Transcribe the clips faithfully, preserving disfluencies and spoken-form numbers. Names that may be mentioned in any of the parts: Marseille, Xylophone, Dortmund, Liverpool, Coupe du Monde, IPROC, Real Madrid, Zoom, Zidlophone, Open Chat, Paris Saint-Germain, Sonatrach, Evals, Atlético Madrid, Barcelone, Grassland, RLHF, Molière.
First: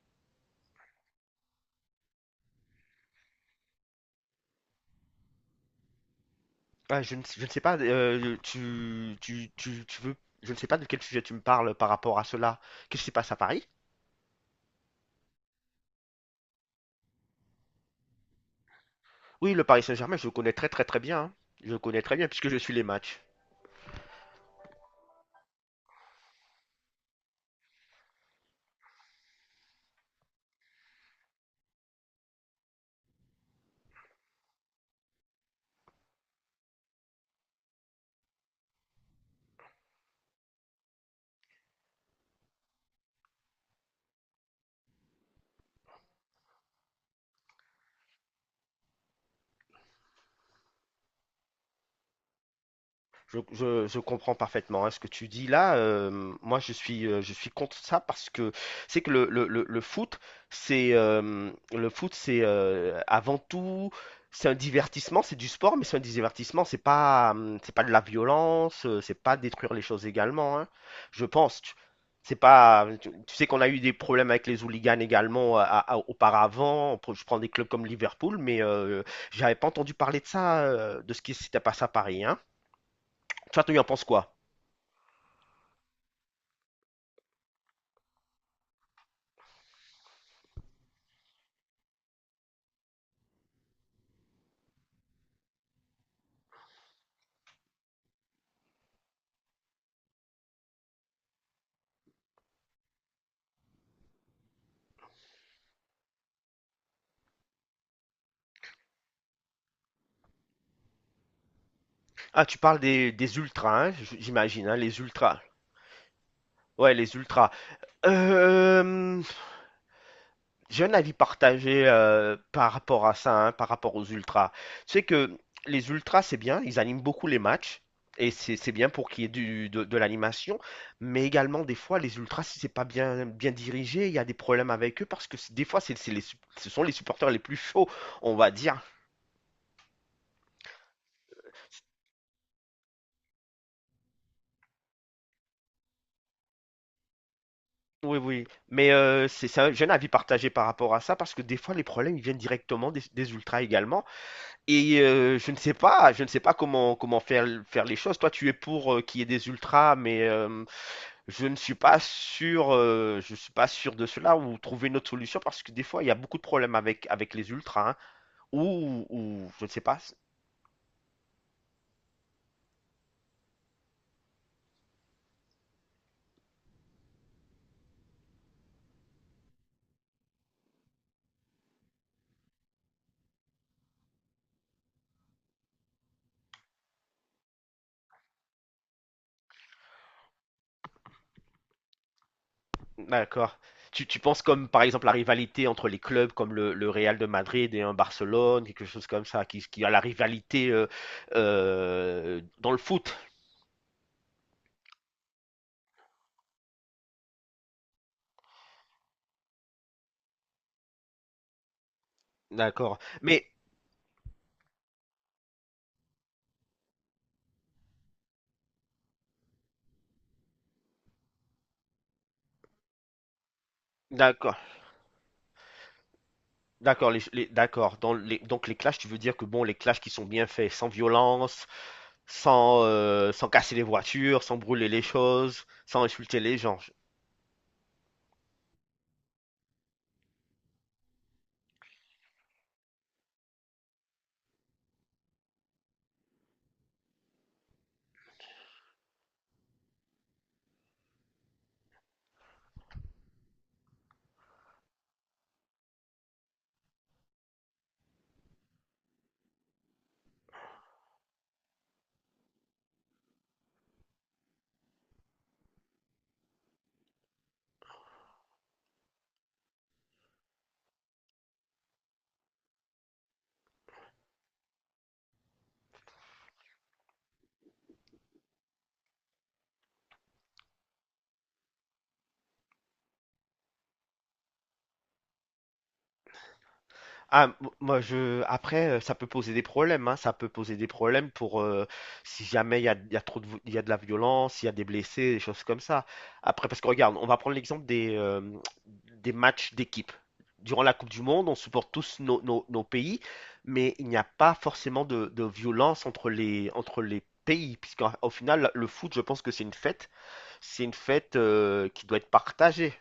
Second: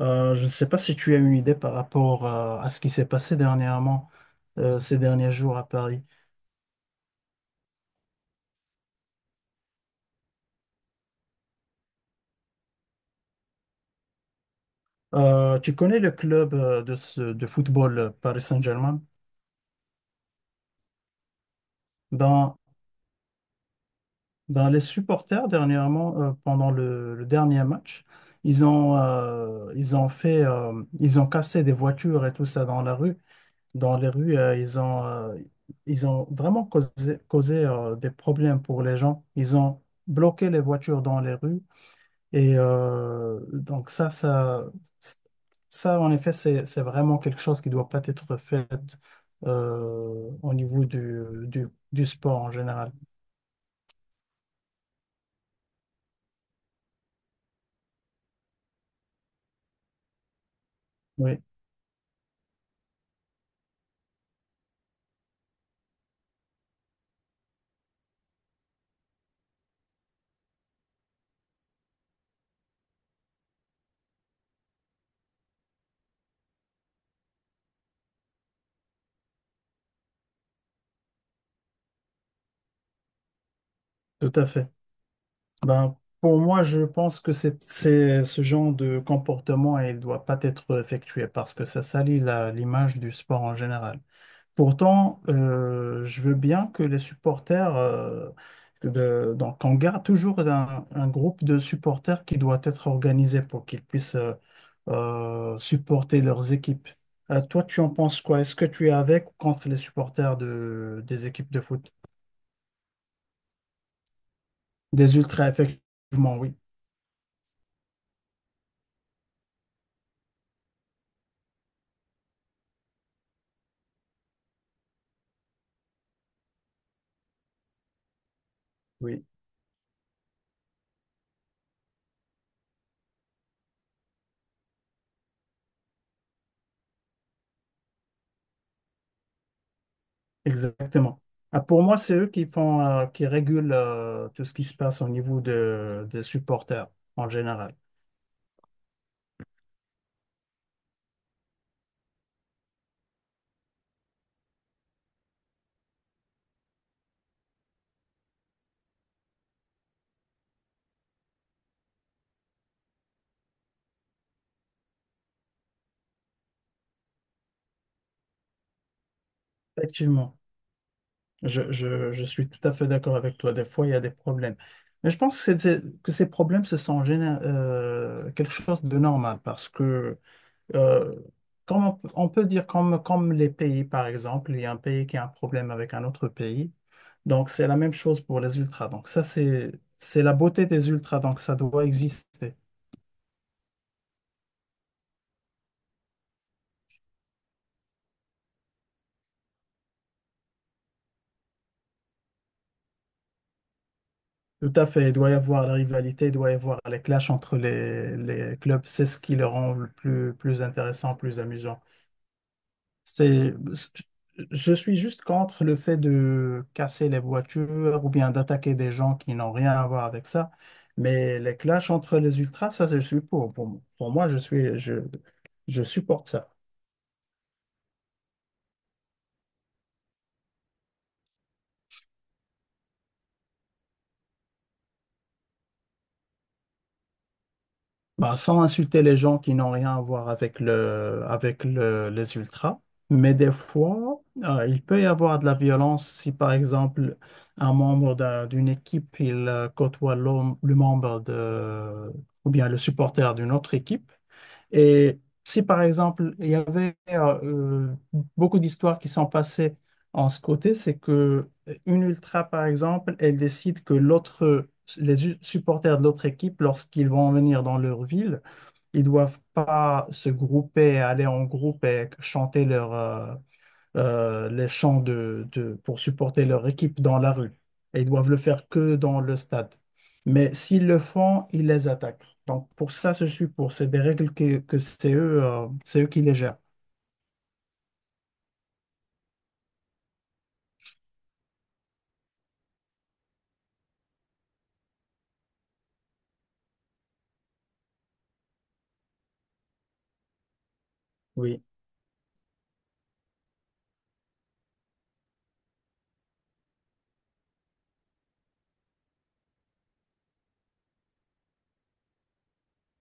Euh, je ne sais pas si tu as une idée par rapport euh, à ce qui s'est passé dernièrement, euh, ces derniers jours à Paris. Ah, je ne, sais- je ne sais pas, euh, tu, tu, tu, tu veux, je ne sais pas de quel sujet tu me parles par rapport à cela. Qu'est-ce qui se passe à Paris? Euh, tu connais le club euh, de, ce- de football euh, Paris Saint-Germain? Oui, le Paris Saint-Germain, je le connais très très très bien, hein. Je le connais très bien puisque Ben, je suis les matchs. ben, les supporters dernièrement, euh, pendant le, le dernier match, ils ont, euh, ils ont fait, euh, ils ont cassé des voitures et tout ça dans la rue. Dans les rues, euh, ils ont, euh, ils ont vraiment causé, causé, euh, des problèmes pour les gens. Ils ont bloqué les voitures dans les rues. Et euh, donc ça, ça, ça, en effet, c'est, c'est vraiment quelque chose qui doit pas être fait euh, au niveau du, du, du sport en général. Je, je- je comprends parfaitement, hein, ce que tu dis là. Euh, moi, je suis, euh, je suis contre ça parce que c'est que le, le, le, le foot, c'est Oui, euh, le foot, c'est euh, avant tout, c'est un divertissement, c'est du sport, mais c'est un divertissement. C'est pas, hum, c'est pas de la violence, euh, c'est pas détruire les choses également, hein. Je pense. Tu- C'est pas, tu, tu sais qu'on a eu des problèmes avec les hooligans également euh, à- à- auparavant. Je prends des clubs comme Liverpool, mais euh, j'avais pas entendu parler de ça, euh, de ce qui s'était passé à Paris, hein. Toi, tu en penses tout quoi? à fait. Ben, pour moi, je pense que c'est, c'est ce genre de comportement, il doit pas être effectué parce que ça salit la- l'image du sport en général. Pourtant, euh, je veux bien que les supporters, euh, de- donc on garde toujours un, un groupe de supporters qui doit être organisé pour qu'ils puissent euh, euh, supporter leurs équipes. Euh, toi, tu en penses quoi? Est-ce que tu es avec ou contre les supporters de, des équipes de foot? Ah, tu parles des, des ultras, hein, j- j'imagine, hein, les Des ultras. ultras, effectivement, oui. Ouais, les ultras. Euh, j'ai un avis partagé euh, par rapport à ça, hein, par rapport aux ultras. Tu sais que les ultras, c'est bien, ils animent beaucoup les matchs, et c'est c'est bien pour qu'il y Oui, ait du- de, de l'animation, mais également, des fois, les ultras, si c'est pas bien, bien dirigé, il y a des problèmes avec eux, parce que c'est- des fois, c'est, c'est les, sup- ce sont les supporters les plus chauds, on va dire. exactement. Ah, pour moi, c'est eux qui font, euh, qui régulent euh, tout ce qui se passe au niveau de, des supporters en général. Oui, oui, mais euh, c'est c'est un- j'ai un avis partagé par rapport à ça parce que des fois les problèmes ils viennent directement des, des ultras également et euh, je ne sais pas, je ne sais pas comment comment faire faire les choses. Toi, tu es pour euh, qu'il y ait des ultras, mais euh, je ne suis pas sûr, euh, je suis pas sûr de cela ou trouver une autre solution parce que des fois il y a beaucoup de problèmes avec avec les ultras, hein, ou, ou je ne sais pas. Effectivement. Je, je- je suis tout à fait d'accord avec toi. Des fois, il y a des problèmes. Mais je pense que, c'est- que ces problèmes, ce sont géné- euh, quelque chose de normal parce que, euh, comme on, peut on peut dire, comme, comme les pays, par exemple, il y a un pays qui a un problème avec un autre pays. Donc, c'est la même chose pour les ultras. Donc, ça, c'est, c'est la beauté des ultras. Donc, ça doit exister. D'accord. Tu, tu penses comme par exemple la rivalité entre les clubs comme le, le Real de Madrid et un Barcelone, quelque chose comme ça, qui, qui a la rivalité euh, euh, dans le foot. Tout à fait. Il doit y avoir la rivalité, il doit y avoir les clashs entre les, les clubs. C'est ce qui le rend le plus, plus intéressant, plus amusant. D'accord. Mais C'est, je suis juste contre le fait de casser les voitures ou bien d'attaquer des gens qui n'ont rien à voir avec ça. Mais les clashs entre les ultras, ça, je suis pour. Pour, pour moi, je d'accord, suis, je, je supporte ça. d'accord, les, les- d'accord. Dans les, donc les clashs, tu veux dire que bon, les clashs qui sont bien faits, sans violence, sans, euh, sans casser les voitures, sans brûler les choses, sans insulter les gens. Bah, sans insulter les gens qui n'ont rien à voir avec le, avec le- les ultras. Mais des fois, euh, il peut y avoir de la violence si, par exemple, un membre d'un- d'une équipe, il euh, côtoie l'homme- le membre de, ou bien le supporter d'une autre équipe. Et si, par exemple, il y avait euh, beaucoup d'histoires qui sont passées en ce côté, c'est que une ultra, par exemple, elle décide que l'autre, les u- supporters de l'autre équipe, lorsqu'ils vont venir dans leur ville, ils doivent pas se grouper, aller en groupe et chanter leur, euh, euh, les champs de, de- pour supporter leur équipe dans la rue. Et ils doivent le faire que dans le stade. Mais s'ils le font, ils les attaquent. Donc pour ça, je suis pour. C'est des règles que, que c'est eux, euh, c'est eux qui les gèrent. Ah, m- moi je après euh, ça peut poser des problèmes, hein, ça peut poser des problèmes pour euh, si jamais il y a, il y a trop de vo- il y a de la violence, il y a des blessés, des choses comme ça. Après parce que regarde, on va prendre l'exemple des euh, des matchs d'équipe. Durant la Coupe du Monde, on Oui. supporte tous nos, nos- nos pays, mais il n'y a pas forcément de, de violence entre les entre les pays puisqu'au final le foot, je pense que c'est une fête, c'est une fête euh, qui doit être partagée.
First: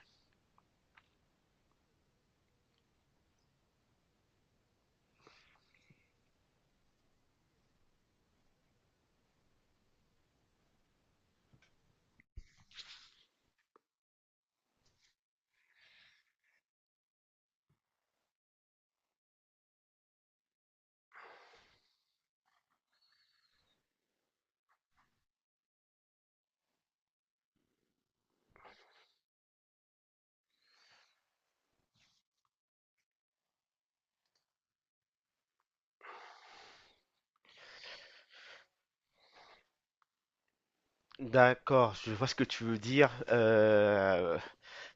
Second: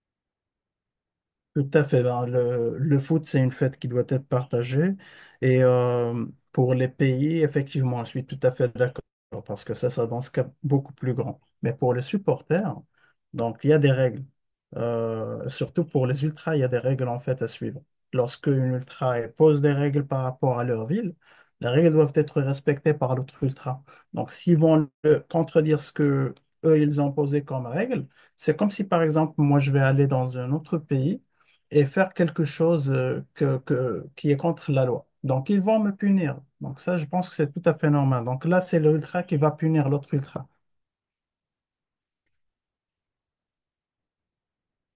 Tout à fait. Ben, le, le foot, c'est une fête qui doit être partagée. Et euh, pour les pays, effectivement, je suis tout à fait d'accord parce que ça, ça dans ce cas beaucoup plus grand. Mais pour les supporters, donc il y a des règles. Euh, surtout pour les ultras, il y a des règles en fait à suivre. Lorsque une ultra elle pose des règles par rapport à leur ville, les règles doivent être respectées par l'autre ultra. Donc s'ils vont euh, contredire ce que eux ils ont posé comme règle, c'est comme si par exemple moi je vais aller dans un autre pays et faire quelque chose euh, que, que- qui est contre la loi. Donc, ils vont me punir. Donc, ça, je pense que c'est tout à fait normal. Donc, là, c'est l'ultra qui va punir l'autre ultra. D'accord, je vois ce que tu veux dire. Euh,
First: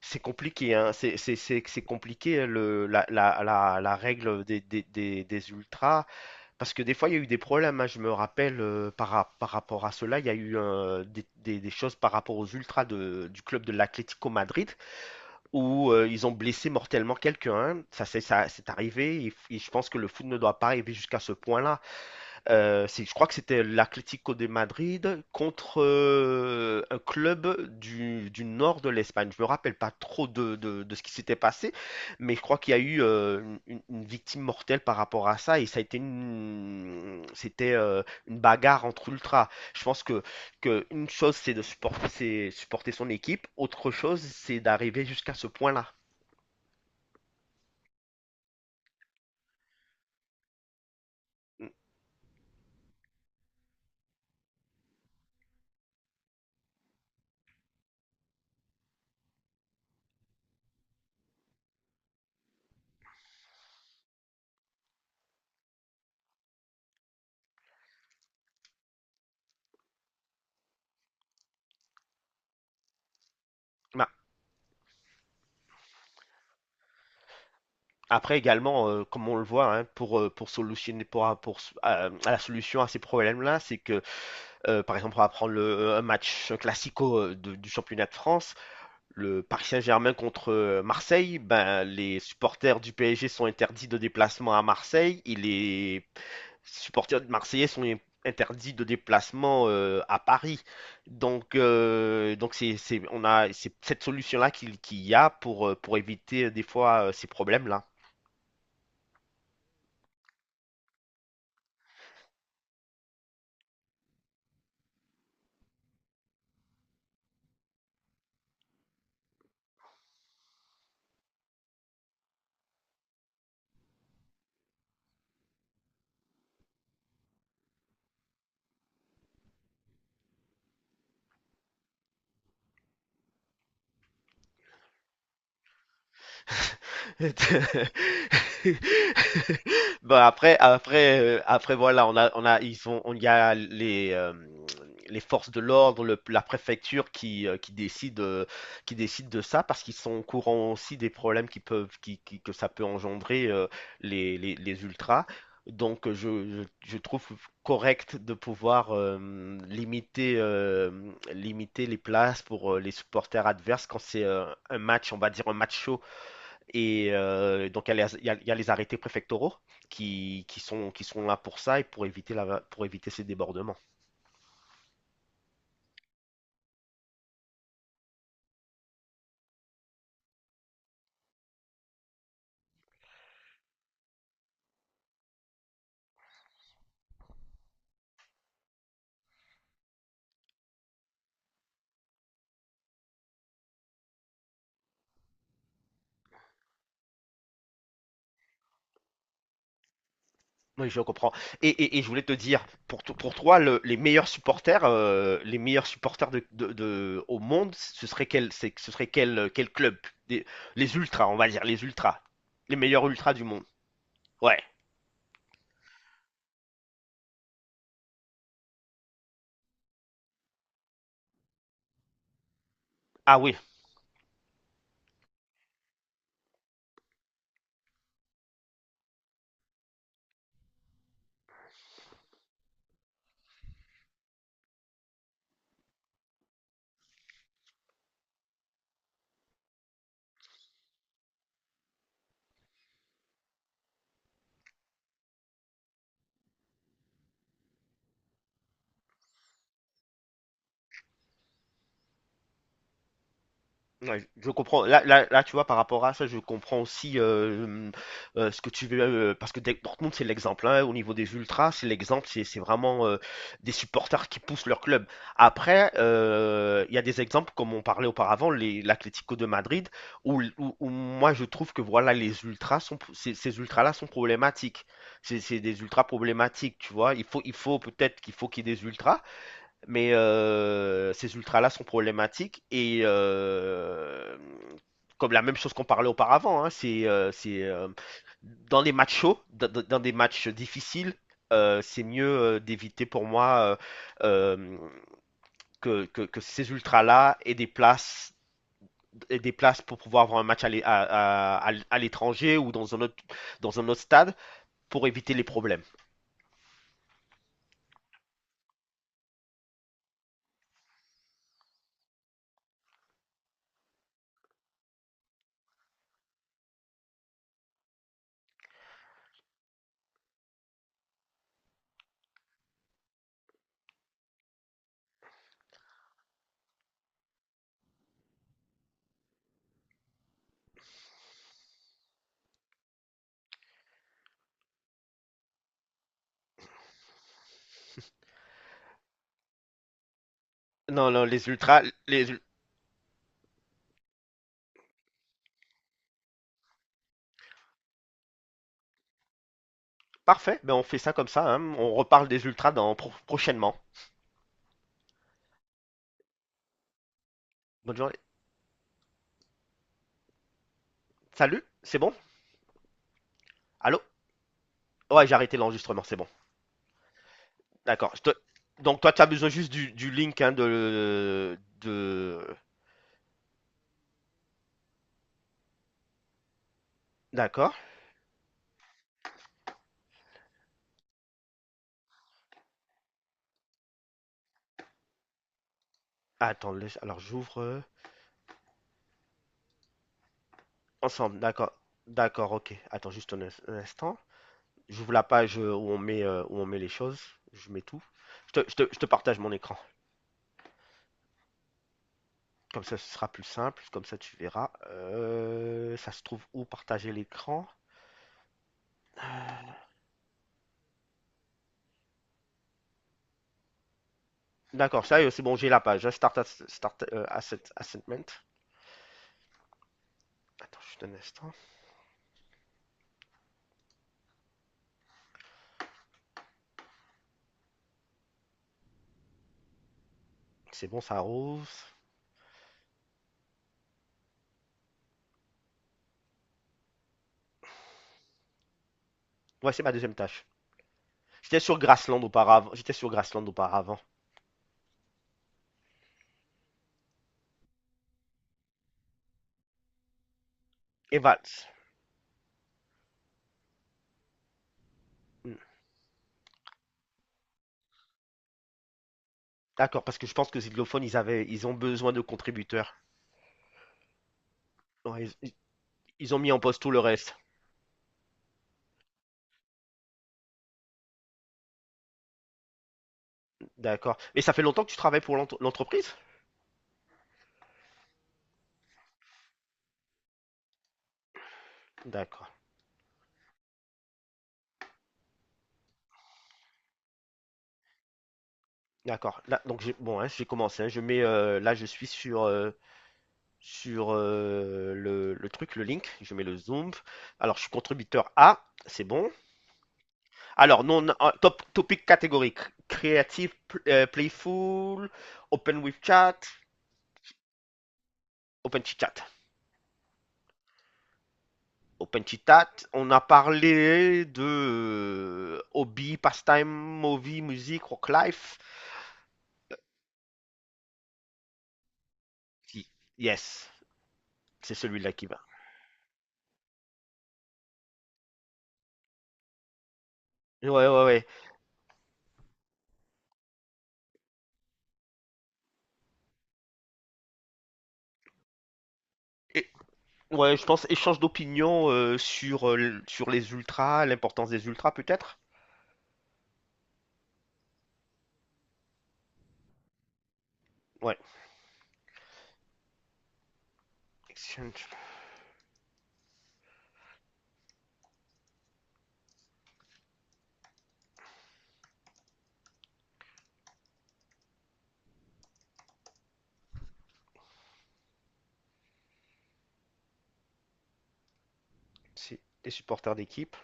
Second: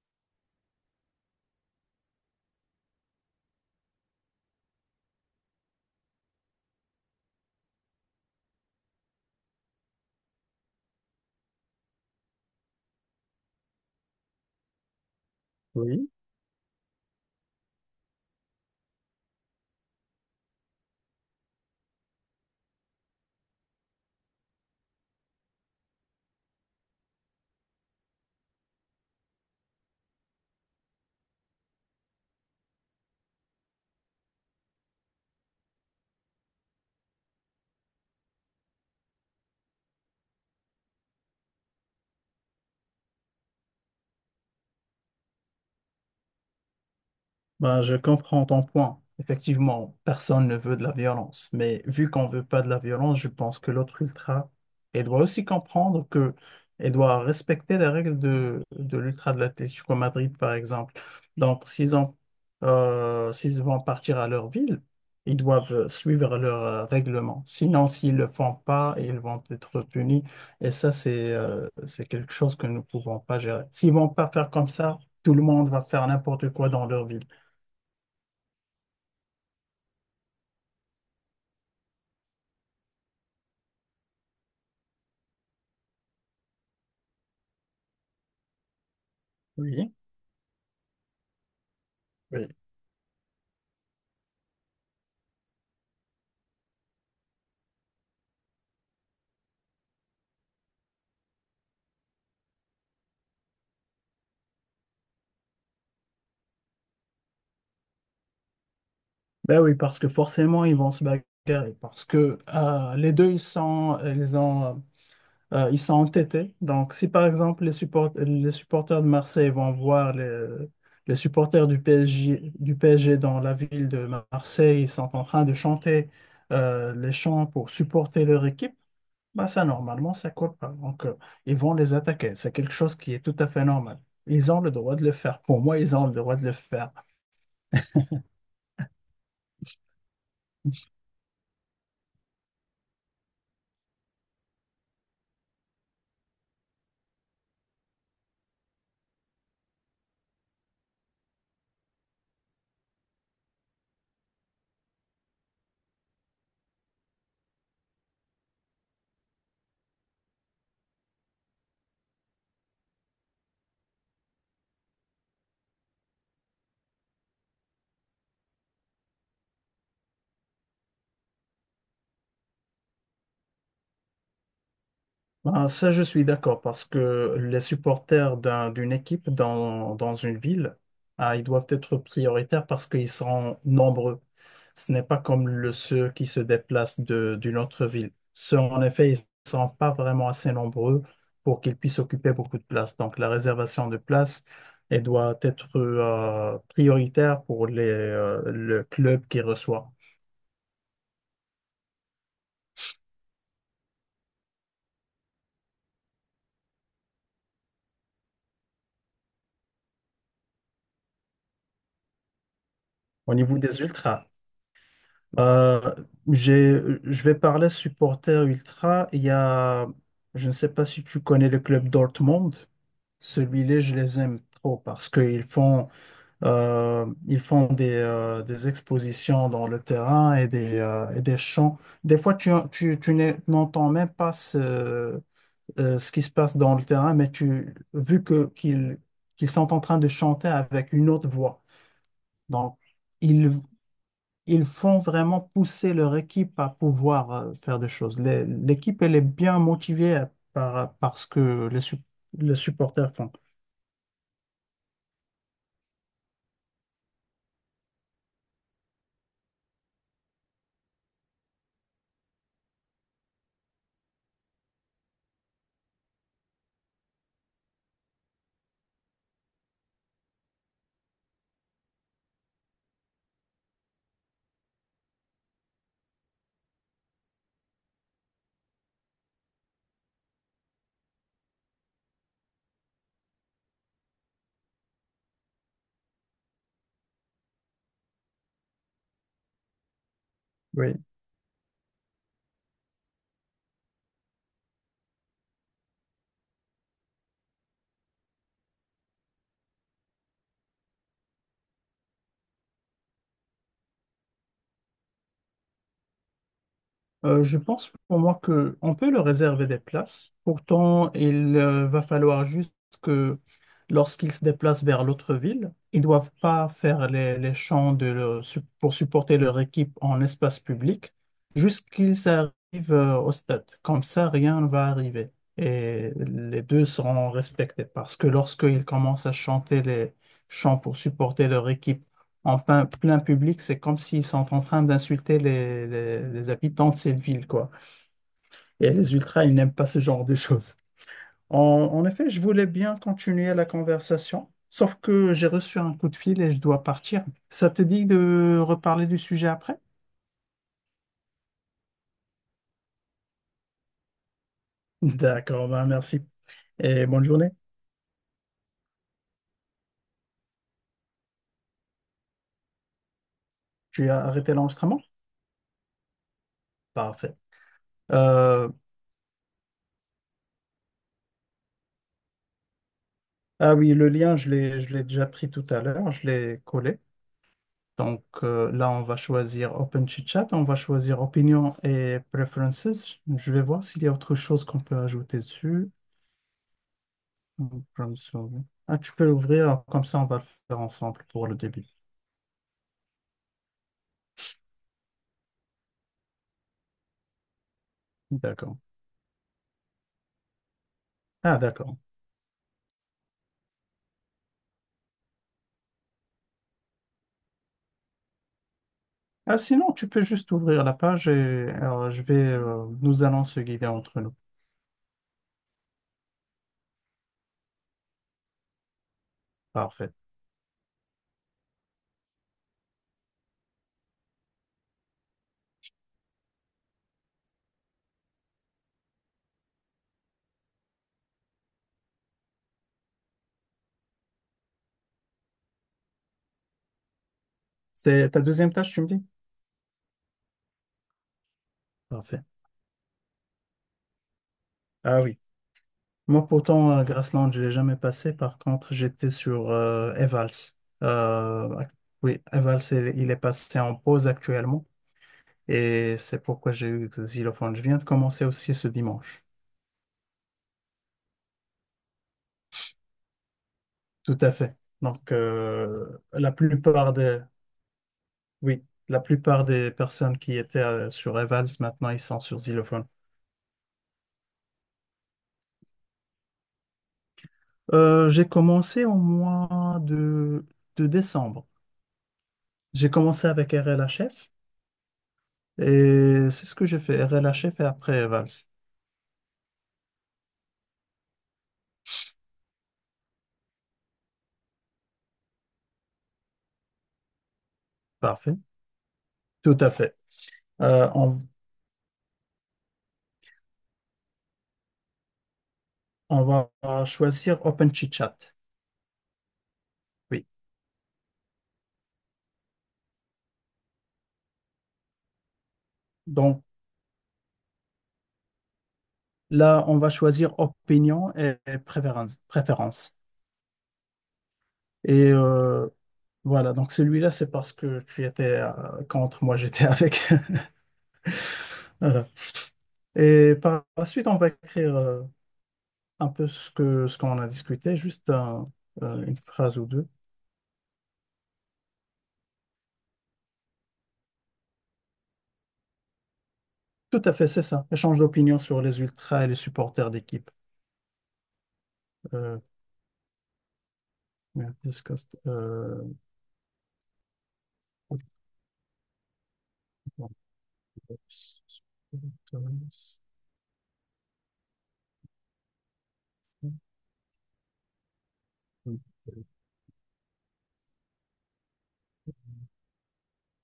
C'est compliqué, hein. C'est c'est- c'est- c'est compliqué, hein, le, la, la, la, la règle des, des, des, des ultras, parce que des fois il y a eu des problèmes, hein. Je me rappelle euh, par, ra- par rapport à cela, il y a eu euh, des, des, des choses par rapport aux ultras de, du club de l'Atlético Madrid, où euh, Oui. ils ont blessé mortellement quelqu'un, hein. Ça c'est ça, c'est arrivé, et, f- et je pense que le foot ne doit pas arriver jusqu'à ce point-là. Euh, c'est- je crois que c'était l'Atlético de Madrid contre euh, un club du, du nord de l'Espagne. Je me rappelle pas trop de, de- de ce qui s'était passé, mais je crois qu'il y a eu euh, une, une- une victime mortelle par rapport à ça et ça a été une, c'était euh, une bagarre entre ultras. Je pense que, que une chose c'est de supporter, c'est supporter son équipe, autre chose c'est d'arriver jusqu'à ce point-là. Ben, je comprends ton point. Effectivement, personne ne veut de la violence, mais vu qu'on veut pas de la violence, je pense que l'autre ultra, elle doit aussi comprendre que elle doit respecter les règles de, de l'ultra de l'Atlético Madrid, par exemple. Donc, s'ils ont, euh, s'ils vont partir à leur ville, ils doivent suivre leurs euh, règlements. Sinon, s'ils le font pas, ils vont être punis. Et ça, c'est euh, c'est quelque chose que nous ne pouvons pas gérer. S'ils Ma- vont pas faire comme ça, tout le monde va faire n'importe quoi dans leur ville. Après également, euh, comme on le voit, hein, pour, euh, pour solutionner pour, euh, pour euh, à la solution à ces problèmes-là, c'est que euh, par exemple, on va prendre le, euh, un match classico euh, de- du championnat de France, le Paris Oui. Saint-Germain contre euh, Marseille, ben, les Oui. supporters du P S G sont interdits de déplacement à Marseille et les supporters de Marseillais sont in- interdits de déplacement euh, à Paris. Donc, euh, donc c'est, c'est- on a c'est cette solution-là qu'il qu'il y a pour, euh, pour éviter euh, des fois euh, ces problèmes-là. Ben oui, parce que forcément, ils vont se bagarrer. Parce que euh, les deux, ils sont, ils ont, euh, ils sont entêtés. Donc, si par exemple, les, support- les supporters de Marseille vont voir les, les supporters du P S G, du P S G dans la ville de Marseille, ils sont en train de chanter euh, les chants pour supporter leur équipe, ben ça, normalement, ça colle pas. Donc, euh, ils vont les attaquer. C'est quelque chose qui est tout à fait normal. Ils ont le droit de le faire. Pour moi, ils ont le droit de le faire. Bon après après heu, après voilà, on a on a ils ont on y a les, hem, les forces de l'ordre, le la préfecture qui, heu, qui décide, heu, qui décide de ça parce qu'ils sont au courant aussi des problèmes qui peuvent qui qui que ça peut engendrer, heu, les les les ultras. Donc heu, je je je trouve correct de pouvoir, hem, limiter, hem, limiter les places pour, heu, les supporters adverses quand c'est, heu, un match, on va dire un match chaud. Et euh, donc, il y, a les- il y a- il y a les arrêtés préfectoraux qui, qui sont, qui sont là pour ça et pour éviter, la, pour éviter ces débordements. Ben, ça, je suis d'accord parce que les supporters d'un- d'une équipe dans, dans une ville, ah, ils doivent être prioritaires parce qu'ils sont nombreux. Ce n'est pas comme le, ceux qui se déplacent de, d'une autre ville. Ceux, en effet, ils ne sont pas vraiment assez nombreux pour qu'ils puissent occuper beaucoup de place. Donc, la réservation de place, elle doit être euh, prioritaire pour les, euh, le club qui reçoit. Oui, je comprends. Et, et- et je voulais te dire, pour, to- pour toi, le- les meilleurs supporters, euh, les meilleurs supporters de, de- de- au monde, ce serait quel, c'est- ce serait quel, quel club? Des- les ultras, on va dire, les ultras. Les meilleurs Au ultras du niveau monde. des ultras, Ouais. Euh, j'ai, je vais parler supporter ultra. Il y a, je ne sais pas si tu connais le club Dortmund. Ah oui, Celui-là, je les aime trop parce qu'ils font, euh, ils font des, euh, des expositions dans le terrain et des, euh, et des chants. Des fois, tu, tu, tu n'es- n'entends même pas ce, euh, ce qui se passe dans le terrain, mais tu, vu que qu'ils, qu'ils sont en train de chanter avec une autre voix. Donc, ils font vraiment pousser leur équipe à pouvoir euh, faire des choses. Les- L'équipe, elle est bien motivée par, par ce que les, sup- les supporters font. ouais, je comprends. Là, là, là, tu vois, par rapport à ça, je comprends aussi euh, euh, ce que tu veux. Euh, parce que Dec- Dortmund, c'est l'exemple. Hein, au niveau des ultras, c'est l'exemple. C'est c'est vraiment euh, des supporters qui poussent leur club. Après, euh, il y a des exemples, comme on parlait auparavant, les- l'Atlético de Madrid, où, où- où moi, je trouve que voilà, les ultras sont, ces, ces ultras-là sont problématiques. C'est c'est des ultras problématiques, tu vois. Il faut, il faut peut-être qu'il faut qu'il y ait des ultras, mais euh, ces ultras-là sont problématiques et euh, comme la même chose qu'on parlait auparavant, hein, c'est euh, c'est, euh, dans les matchs chauds, dans, dans des matchs Oui. difficiles, euh, c'est mieux euh, d'éviter pour moi euh, euh, que, que, que ces ultras-là aient des places aient des places pour pouvoir avoir un match à l'é- à- à- à l'étranger ou dans un autre dans un autre stade pour éviter les problèmes. Euh, je pense pour moi que on peut leur réserver des places. Pourtant, il euh, va falloir juste que lorsqu'ils se déplacent vers l'autre ville, ils ne doivent pas faire les, les champs de leur- su- pour supporter leur équipe en espace public jusqu'ils arrivent euh, au stade. Comme ça, rien ne va arriver. Et les deux seront respectés parce que lorsqu'ils commencent à chanter les chants pour supporter leur équipe en plein, plein public, c'est comme s'ils sont en train d'insulter les, les- les habitants de cette ville, quoi. Et les ultras, ils n'aiment pas ce genre de choses. Non, non, les En, ultras, en les effet, je voulais bien continuer la conversation, sauf que j'ai reçu un coup de fil et je dois partir. Ça te dit de reparler du sujet après? Parfait, ben on fait ça comme ça, hein. On reparle des ultras dans pro- prochainement. D'accord, ben merci. Et bonne journée. Bonne journée. Salut, c'est bon? Allô? Tu as arrêté l'enregistrement? Ouais, j'ai arrêté l'enregistrement, c'est bon. Parfait. D'accord. je te- Euh, Donc toi, tu as besoin juste du, du link, hein, de, de... ah oui, le lien, je l'ai, je l'ai déjà pris tout à l'heure, je l'ai collé. D'accord. Donc euh, là, on va choisir Open Chat. On va choisir Opinion et Preferences. Je vais voir s'il y a autre chose qu'on peut ajouter dessus. Attends, laisse- alors j'ouvre euh, Comme ça. Ah, tu peux l'ouvrir, comme ça on va le faire ensemble ensemble. pour le D'accord. début. D'accord, ok. Attends juste un, ins- un instant. J'ouvre la page euh, où on met, euh, où on met les choses. Je mets tout. Je te, je D'accord. te- je te partage mon écran. Ah, d'accord. Comme ça, ce sera plus simple. Comme ça, tu verras. Euh, ça se trouve où partager l'écran? Ah, sinon, tu peux juste ouvrir la page et euh, je vais, euh, nous allons se guider entre nous. D'accord, sérieux, c'est bon, j'ai la page, hein. Start, ass- start euh, asset, assetment. Parfait. Attends juste un instant. C'est bon, ça rose. C'est ta deuxième tâche, tu me dis? Ouais, c'est ma deuxième tâche. J'étais sur Grassland Parfait. auparavant. J'étais sur Grassland auparavant. Ah oui. Moi, pourtant, à Grassland, je l'ai jamais passé. Par contre, j'étais sur euh, Evals. Et Vals. Euh, ac- oui, Evals, il, il est passé en pause actuellement. Hmm. Et c'est pourquoi j'ai eu Xylophone. Je viens de commencer aussi ce dimanche. D'accord, parce que je pense que Zidlophone, ils avaient, ils ont besoin de contributeurs. Tout à fait. Ouais, Donc, ils, euh, ils ont mis la en poste tout le plupart reste. des, oui, la plupart des personnes qui étaient euh, sur Evals, maintenant, ils sont sur Xylophone. D'accord. Et ça fait longtemps que tu travailles pour l'ent- l'entreprise? Euh, j'ai commencé au mois de, de décembre. D'accord. J'ai commencé avec R L H F. Et c'est ce que j'ai fait, R L H F et après Evals. D'accord. Là, donc j'ai bon, hein, j'ai commencé, hein. Je mets euh, là, je suis sur euh, sur euh, le, le truc, le link. Je mets le zoom. Alors, je suis contributeur Parfait. A, c'est bon. Tout à fait. Alors, non, Euh, euh, on, top, topic catégorique. Creative, euh, playful, open with on chat, va choisir Open Chit Chat. open chit chat. Oui. Open chit chat, on a parlé de euh, hobby, Donc pastime, movie, musique, rock life. là, on va choisir opinion et préférence. Si. Préférence. Yes, c'est celui-là qui Et va. euh, voilà, donc celui-là, c'est parce que tu étais euh, contre, moi j'étais avec. Ouais, ouais, ouais. Voilà. Et par la suite, on va écrire euh, un peu ce que ce qu'on a discuté, juste un- euh, une Et- phrase ou deux. ouais, je pense échange d'opinion euh, sur, euh, sur les ultras, l'importance des ultras peut-être. Tout à fait, c'est ça. Échange d'opinion sur les ultras et les supporters d'équipe. Ouais. Euh, yeah, Exchange. discussed. euh, C'est les supporters d'équipe.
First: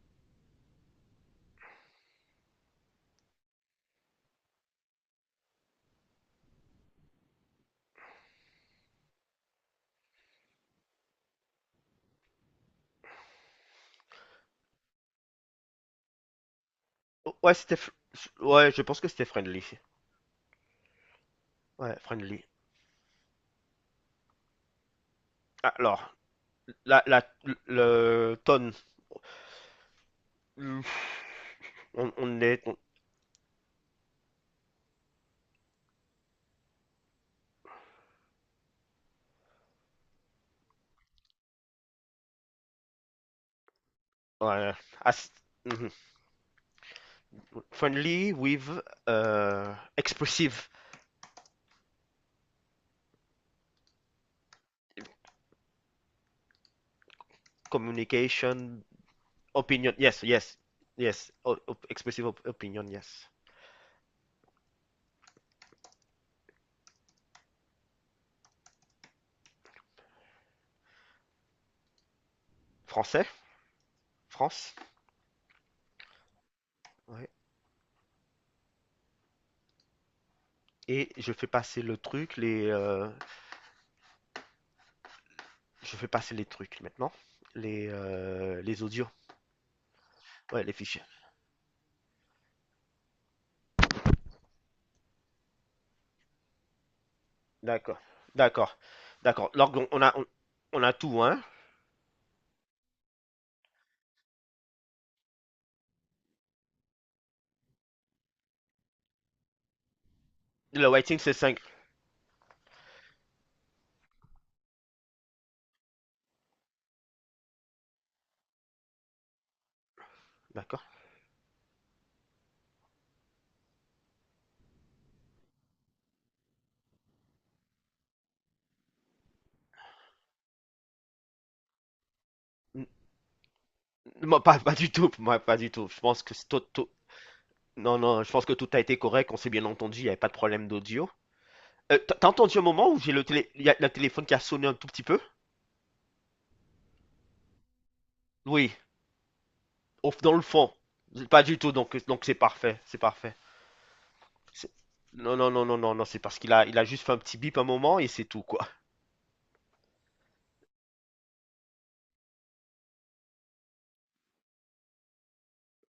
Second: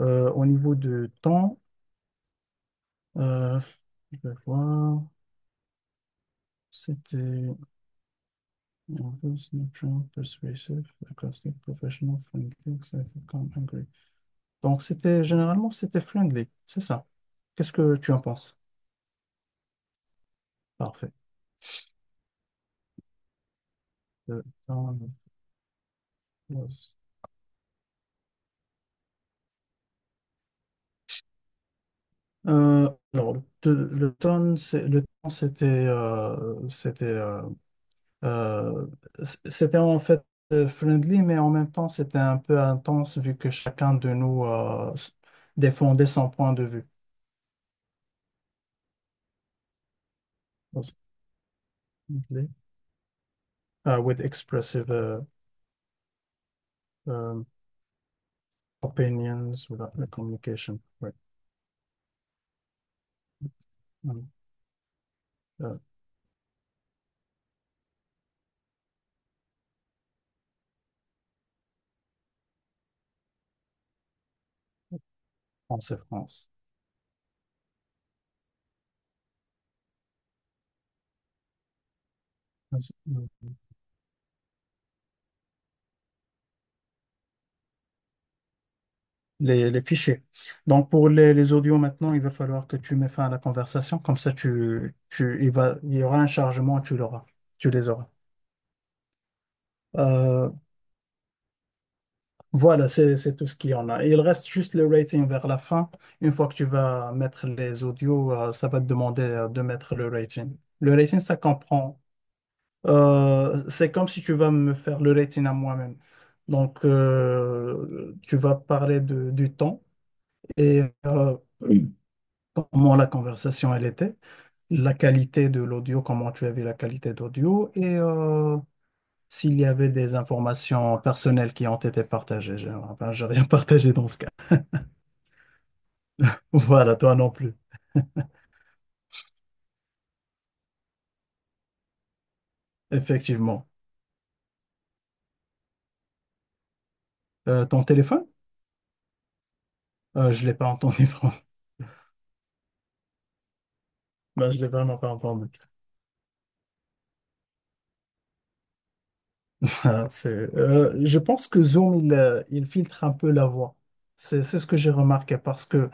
Euh, au niveau de temps, euh, je vais voir. C'était nervous, persuasive, sarcastic, professional, friendly, excited, calm, angry. Donc, c'était généralement, c'était friendly, c'est ça. Oh, ouais, Qu'est-ce c'était. f- que tu en penses? Ouais, je pense que c'était friendly. Parfait. Ouais, friendly. Le temps, Alors, nervous. la, la, le tonne. Hmm, On, on est. on- Euh, alors, le, le temps, c'est- le temps, c'était euh, c'était euh, Euh, c- c'était en fait euh, friendly, mais en même temps, c'était un peu intense vu que chacun de nous Ouais, euh, s- as- mhm. défendait son point de vue. Friendly with euh, expressive Was friendly? Uh, with expressive uh, um, communication opinions, with, uh, opinion. Yes, yes, communication. Ouais. yes. O- op- expressive op- opinion, yes. Mm. Euh, Français, France. France et France. Ouais. Et je fais passer le truc, les. euh, Mm. Je fais passer les trucs maintenant. Les, euh, les audios. Les, les fichiers. Ouais, les Donc, fichiers. pour les, les audios maintenant, il va falloir que tu mets fin à la conversation. Comme ça, tu, tu, il va, il y aura un chargement, tu l'auras. Tu les D'accord. auras. D'accord. D'accord. Donc, on on a, on, Euh, on a tout, hein? Voilà, c'est c'est tout ce qu'il y en a. Il reste juste le rating vers la fin. Une fois que tu vas mettre les audios, euh, ça va te demander euh, de mettre le rating. Le Le waiting, rating, c'est ça cinq, comprend. Euh, c'est comme si tu vas me faire le rating à moi-même. Donc, euh, tu vas parler de, du temps et D'accord. euh, oui, comment la conversation elle était, la qualité de l'audio, comment tu avais la qualité d'audio et euh, s'il y avait des informations personnelles qui ont été partagées. J'ai N- Ben, j'ai rien partagé dans ce cas. Moi, pas, pas du tout. Moi, pas du tout. Je pense que c'est tout, tout- Voilà, toi non plus, Non, non, je pense que tout a été correct. On s'est bien entendu. Il n'y avait pas de problème d'audio. Euh, t'as t'as entendu un moment où j'ai le télé... il effectivement. y a le téléphone qui a sonné un tout petit peu? Euh, ton téléphone? Oui. Au, f- Euh, dans le Je l'ai pas fond. entendu, franchement. Pas du tout. Donc, euh, donc c'est parfait. C'est parfait. Ben, je l'ai C'est- vraiment pas Non, entendu. non, non, non, non, non. C'est parce qu'il a, il a juste fait un petit bip un moment et c'est tout, quoi. Ah, c'est- euh, je pense que Zoom, il, euh, il filtre un peu la voix. C'est c'est ce que j'ai remarqué parce que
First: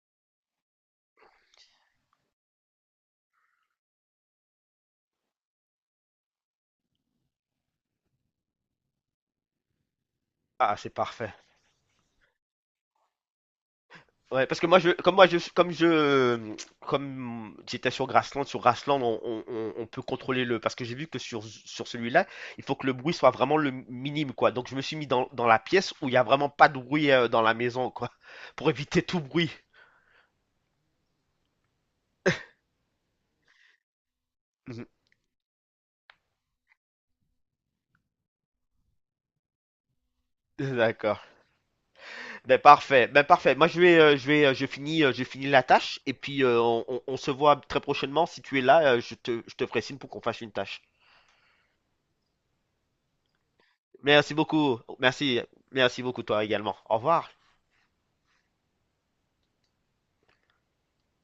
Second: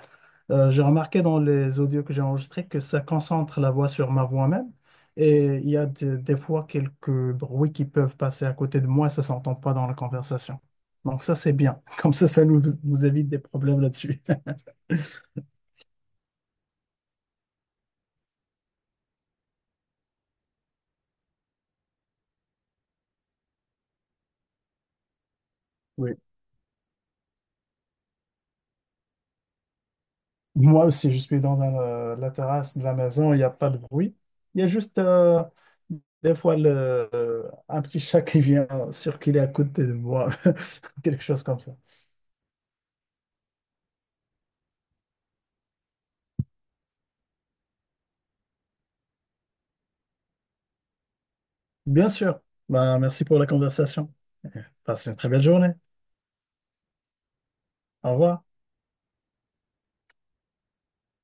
euh, j'ai remarqué dans les audios que j'ai enregistrés que ça concentre la voix sur ma voix même. Et il y a des, des fois quelques bruits qui peuvent passer à côté de moi, ça s'entend pas dans la conversation. Ah, c'est Donc parfait. ça, c'est bien. Comme ça, ça nous, nous évite des problèmes là-dessus. Ouais, parce que moi, je, comme moi, je, comme je, comme j'étais sur Grassland, sur Grassland, on, on- on- on peut contrôler le, parce que j'ai vu que sur, sur celui-là, il faut que le bruit soit vraiment le minime, quoi. Donc je me suis mis dans, dans la pièce où il y a vraiment pas de bruit euh, dans la maison, quoi, pour éviter tout bruit. Moi aussi, je suis dans un, euh, la terrasse de la maison, il n'y a pas de bruit. Il y a Mhm. juste euh, des fois le, euh, un petit chat qui vient circuler à côté de moi, D'accord. quelque chose comme ça. Ben parfait. Ben parfait. Moi, je vais, euh, je vais, euh, Je finis, euh, je finis la tâche et puis euh, on, on- on se voit très prochainement. Si tu es là, euh, je te, je te ferai signe pour qu'on fasse une tâche. Bien sûr. Ben, merci pour la conversation. Merci beaucoup. Passe une très Merci, belle journée. merci beaucoup toi également. Au revoir. Au revoir.